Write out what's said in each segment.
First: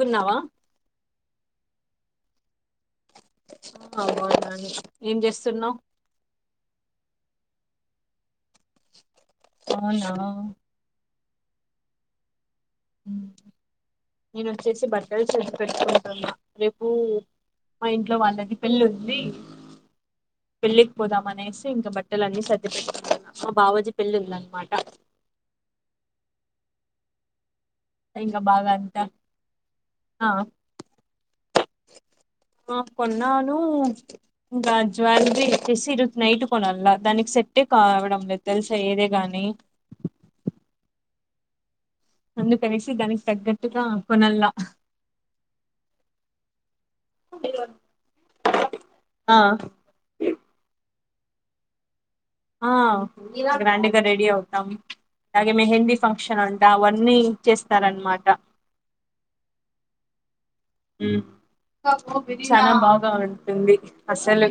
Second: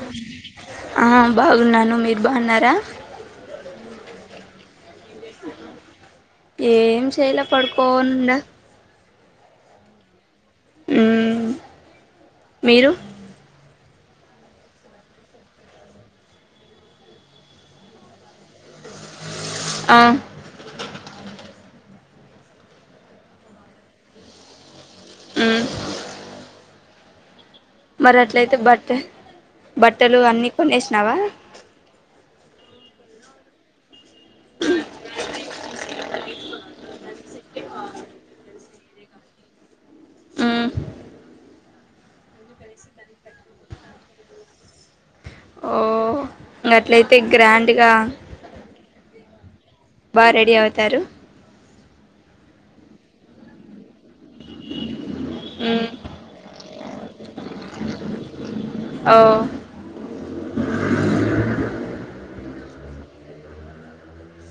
గున్నావా ఆ బాగున్నాను మీరు బాగున్నారా ఆ బాగున్నాను ఏం చేస్తున్నావ్ చేల పడుకోన్ ఉండా అవునా మ్ నేను వచ్చేసి బట్టలు సర్ది పెట్టుకుంటున్న రేపు మా ఇంట్లో వాళ్లది పెళ్లీ ఉంది ఆ పెళ్లీకి పోదాం అనేస్ ఇంక బట్టలు అన్నీ సర్ది పెట్టుకుంటున్న మా బావాజీ పెళ్లి ఉందన్న మాట మ్ మరి ఇంకా అట్లయితే బాగా అంతా బట్టల్ బట్టలు ఆ అన్నీ కొనేసినావా ఆ కొన్నాను ఇంకా జ్యువెలరీ వచ్చేసి ఈరోజు నైట్ కొనల్లా దానికి సెట్టే కావడం లేదు తెలుసా ఏదే గాని మ్ అందుకనేసి దానికి తగ్గట్టుగా కొనల్లా ఓ ఇంగా అట్లయితే గ్రాండ్గా ఆ బాగా రెడీ అవుతారు ఆ గ్రాండ్గా రెడీ అవుతాం అలాగే మ్మ్ మెహందీ ఫంక్షన్ అం అవన్నీ చేస్తారన్నమాట ఓ మ్ చానా బాగా ఉంటుంది అసలు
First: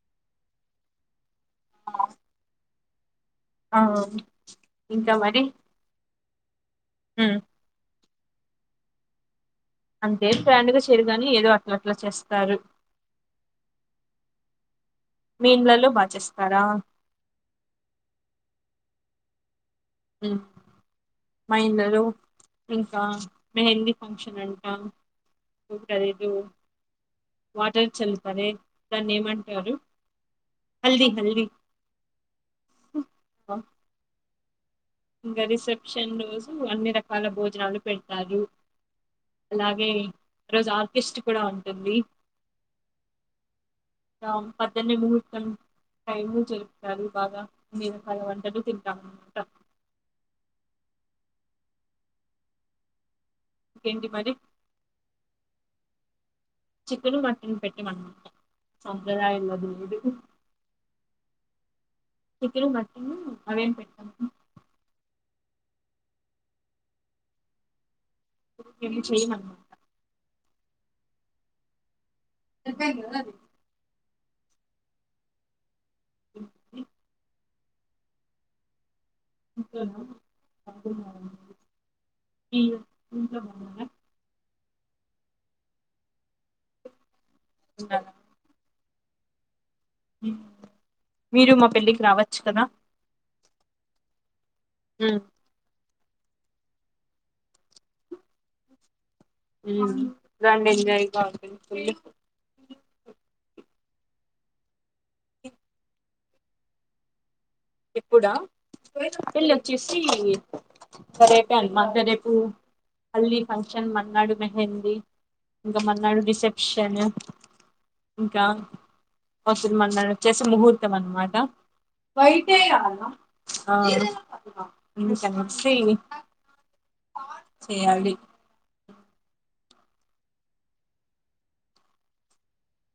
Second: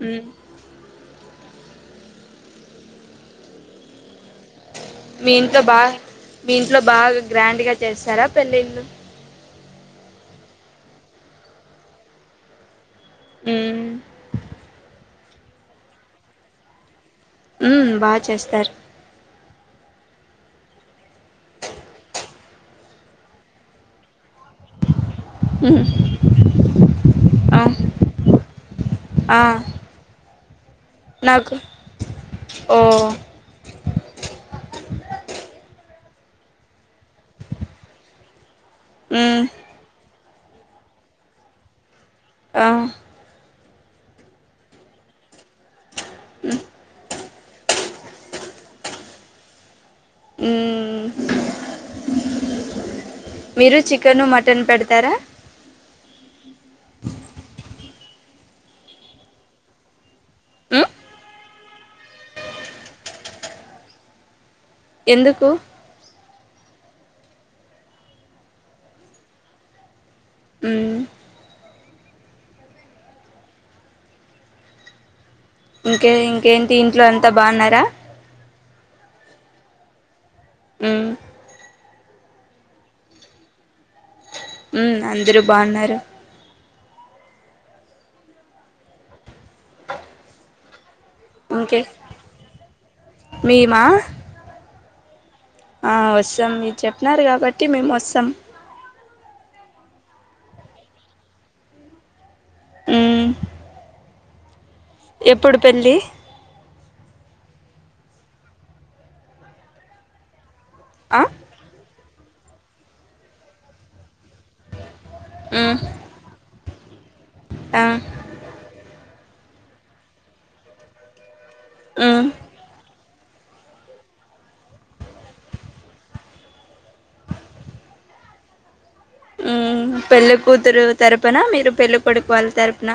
మ్ ఆ ఆ ఇంకా మీ మరి ఇంట్లో బాగా మీ ఇంట్లో బాగా ఉమ్ గ్రాండ్గా చేస్తారా పెళ్లిళ్లు అంతేం గ్రాండ్గా చేయరుగాని ఏదో అట్లట్లా చేస్తారు ఉమ్ మీ ఇండ్లలో బాచేస్తారా ఉమ్ బాగా చేస్తారు ఉమ్ మా ఇండ్లలో ఇంకా మెహందీ ఫంక్షన్ అంట మ్మ్ ఉంటది చూ ఆ వాటర్ చల్తారే దాన్ని ఆ ఏమంటారు హల్ది హల్ది నాకు ఓ ఇంగా రిసెప్షన్ రోజు అన్ని రకాల భోజనాలు పెడతారు మ్మ్ అలాగే ఈ రోజు ఆర్కెస్ట్ కూడా ఉంటుంది ఆ ఇంక పద్దని ముహూర్తం టైము మ్మ్ జరుపుతారు బాగా మీరు పలు వంటలు తింటాం ఉమ్ మీరు ఇంకేంటి చికెన్, మరి మటన్ పెడతారా చికన్ మటన్ పెట్టమండి సాంప్రదాయంలో అది లేదు మ్మ్ చికెన్, మటన్ అవేం పెట్టము ఎందుకు మేము చేయమండి ఉమ్ చెప్పాను కదండి ఇంకే ఇంకేంటి ఇంట్లో అంతా బాగున్నారా [unintelligible] మ్మ్ శ్రీ ఉంటావా మరి అందరూ బాగున్నారు ఇంగా మీరు మా ఇంకే పెళ్ళికి రావచ్చు కదా మేమా ఉ ఆ వస్తాం మీరు చెప్పినారు కాబట్టి మేము వస్తాం రండి ఎంజాయ్ గా ఉంటుంది ఫుల్లు ఉమ్ ఎప్పుడు పెళ్ళి ఎప్పుడా పెళ్ళి వచ్చేసి ఆ రేపే అనమా రేపు హల్ది ఫంక్షన్ మర్నాడు మెహందీ మ్మ్ ఇంకా మర్నాడు రిసెప్షన్ క్షణ ఆ ఇంకా అవతలి మర్నాడు వచ్చసి ముహూర్తం అన్నమాట ఆ వైటే ఆ శ్రీ చేయాలి పెళ్ళికూతురు తరపున మీరు పెళ్ళికొడుకు వాళ్ళ తరపున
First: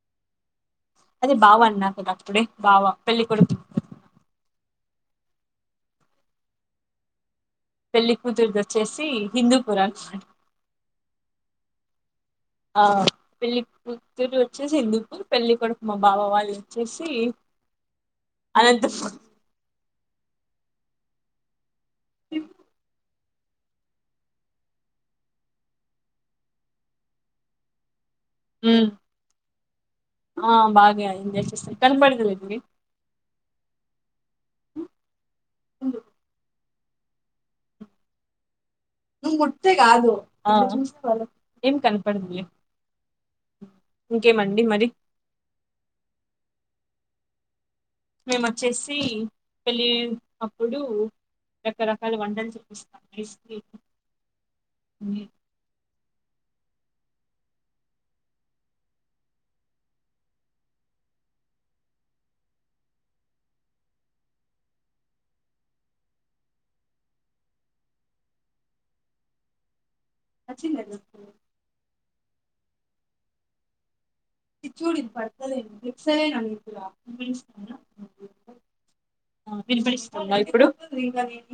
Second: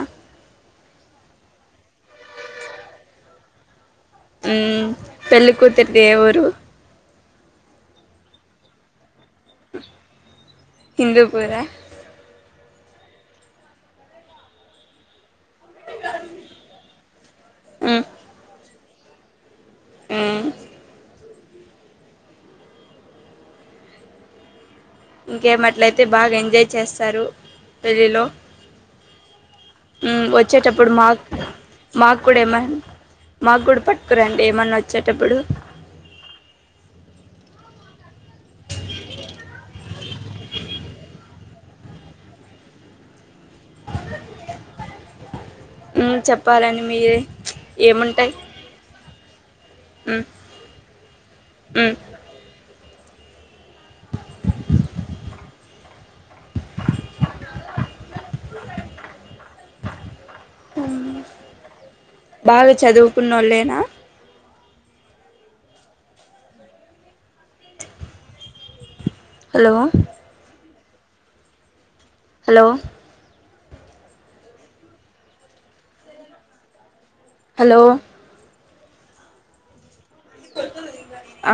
అదే బావ అన్నాక [unintelligible] బావా పెళ్ళికడుకు పెళ్లి కూతుర్ది ఏయ్ ఊరు పెళ్లి కూతురుది వచ్చేసి హిందూపుర హిందూపూరా ఆ పళ్లిపుతురు వచ్చిన హిందూపూర్ పెళ్ళ కొడుకు మా బావ వాళ్ళు వచ్చేసి మ్మ్ అనంతపూర్ ఉమ్ ఇ ఇంకేమట్లయితే బాగా ఎంజాయ్ చేస్తారు పెళ్ళిలో ఉమ్ ఆ వచ్చేటప్పుడు బాగా మాకు ఎంజాయ్ చేస్తారు మాకు కూడా కనపడదులేండి ఏమ మాకు కూడా పట్టుకురండి ఏమన్నా వచ్చేటప్పుడు నువ ముట్టతే కాదు ఏం కనిపడ ఇంకేమండి మరి చెప్పాలండి మీరే ఏముంటాయి మేము వచ్చేసి పెళ్ళి మ్మ్, అప్పుడు మ్మ్. రకరకాల వంటలు చూపిస్తాం ఐస్ క్రీమ్ బాగా చదువుకున్న వాళ్ళేనా హలో వచ్చిందా హలో చ్చూడి పడుతలే [unintelligible] హలో వినపడిస్థా మరి ఇప్పుడు ఆ,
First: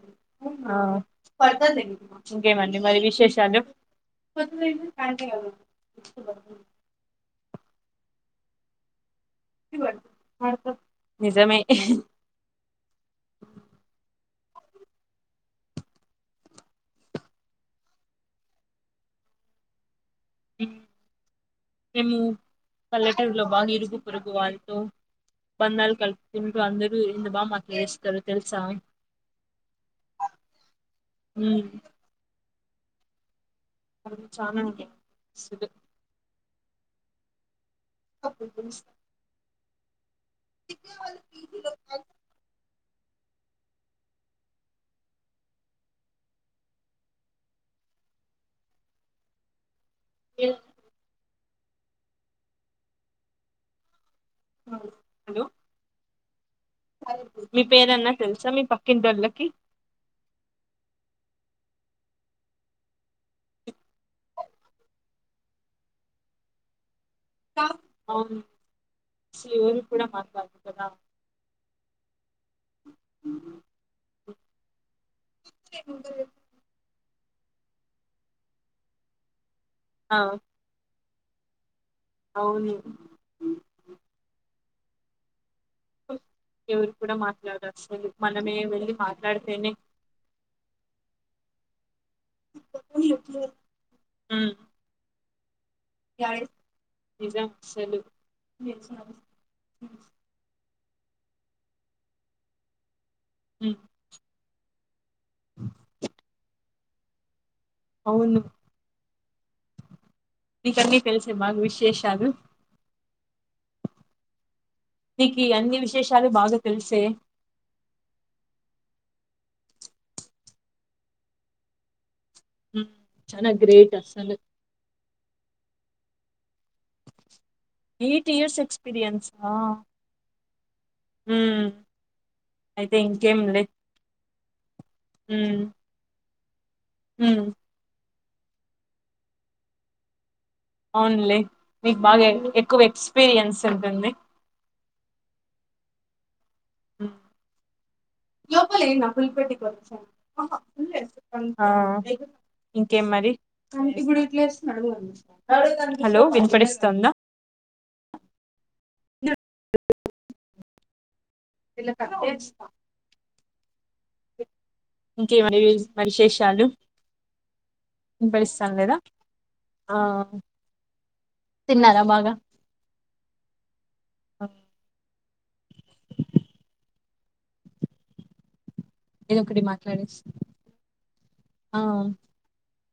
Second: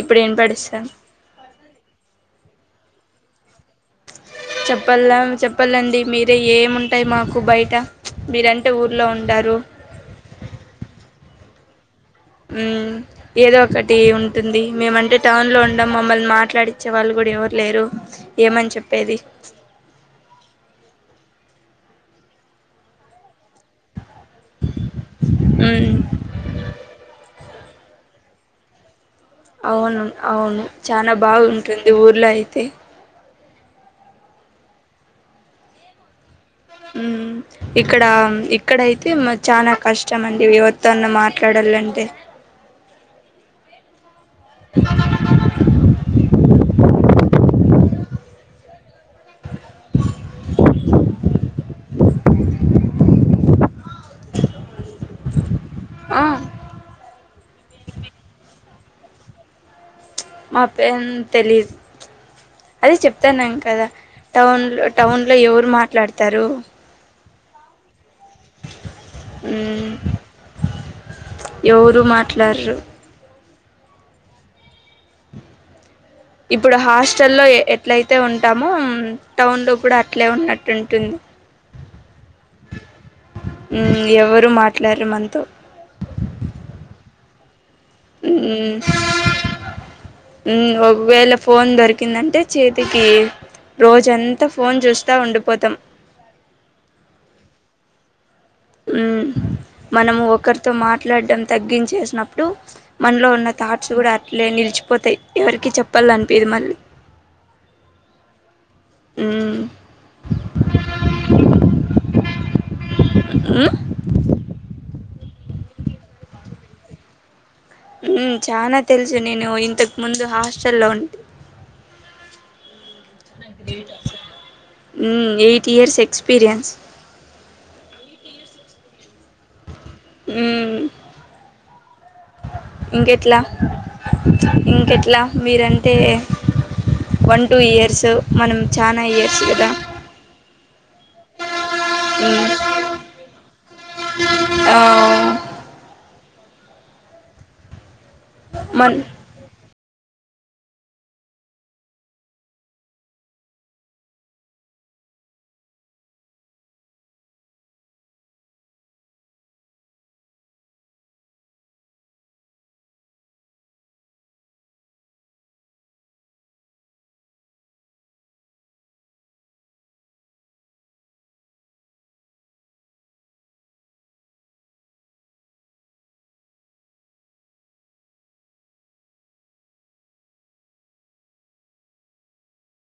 ఇప్పుడు వినపడిస్తాను ఇంకేమండి మరి విశేషాలు పడతలేదు, చెప్ప ప్యాంటే చెప్పలేండి మీరే కదా. ఏముంట ఉంటాయి మాకు బయట మీరంటే ఊర్లో ఉ నిజమే ఉ ఏదో ఒకటి ఉంటుంది మేముంటే టౌన్ లో ఉంము మమ్మల్ని మాట్లాడిచ్చే వాళ్ళు కూడా ఇప్పుడు ఎవరు లేరు ఏమని చెప్పేది మేము పల్లెటై లో బాగా ఇరుగు పొరుగు వారితో మ్మ్ బంధాలు కలుపుకుంటు అందరూ ఎంత బా మా ఎస్తారు తెలుసా అవును అవును చనా ఉమ్, బాగుంటుంది ఊళ్ళో అయితే అ చానా ఉంటాయి స్ ఉమ్ ఇక్కడ ఇక్కడయితే చానా కష్టం అండి ఎవరి తోన్న మాట్లాడాలంటే ఏ హలో ఆ సరే మీ పేరన్నా తెలుసా మీ పక్కింటోళ్ళకి మాప్పేన్ తెలిదు అదే చెప్తాను ఇంక టౌన్ లో టౌన్ లో ఎవరు మాట్లాడతారు అవును శివని మ్మ్ కూడా కూడా మాత్రదా ఎవరు మాట్లరు స్టల్లో ఎట్లయితే ఉంటామో టౌన్ లో కూడా ఆ అట్లే ఉన్నట్టుంటుంది అవును హు ఎవరు మాట్లాడరు మనతో ఎవరు కూడా మాట్లాడసల్ మనమే వెళ్ళి మాట్లాడితేనే ఒకవేళ ఫోన్ దొరికిందంటే చేతికి రోజంతా ఉమ్ ఫోన్ చూస్తా ఉండు [unintelligible] నిజం అసలు ఉ మనము ఒకరితో మాట్లాడటం తగ్గించేసినప్పుడు మనలో ఉన్న ఉమ్, థాట్స్ కూడా అట్లే నిలిచిపోతయి ఎవరికి చెప్పాల అనిపిదు మళ్ళీ ఉను ఉ మీకన్నీ తెలిసే మా విశేషాలు నీకు అన్ని విశేషాలు బాగా తెలిసే చానా తెలుసు నేను ఇంతకు ముందు హాస్టల్లో ఉంటి ఉమ్, చాలా గ్రేట్ అసలు ఉ eight years experience eight years ఎక్పీీరియన్సా మ్మ్ ఉ ఇంకెట్లా ఇంకెట్లా ఉమ్, మీరంటే ఉమ్, వన్ టూ ఇయర్స్ మనం చానా ఇయర్స్ కదా ఓన్లీ మీకు బాగ మ్మ్ ఎక్కువ ఎక్స్పీరియన్స్ ఉంటుంది ఆ లోపలే మన్ [unintelligible] ఆ ఇంకేం మరి హలో వినపడిస్తుందా పిల్ల కత్తేజ్ ఇంకేం మరి విశేషాలు వినపడిస్తాంది కదా ఆ తిన్నారా బాగా ఏదో ఒక ఒకటి మాట్లాడి స్ ఆ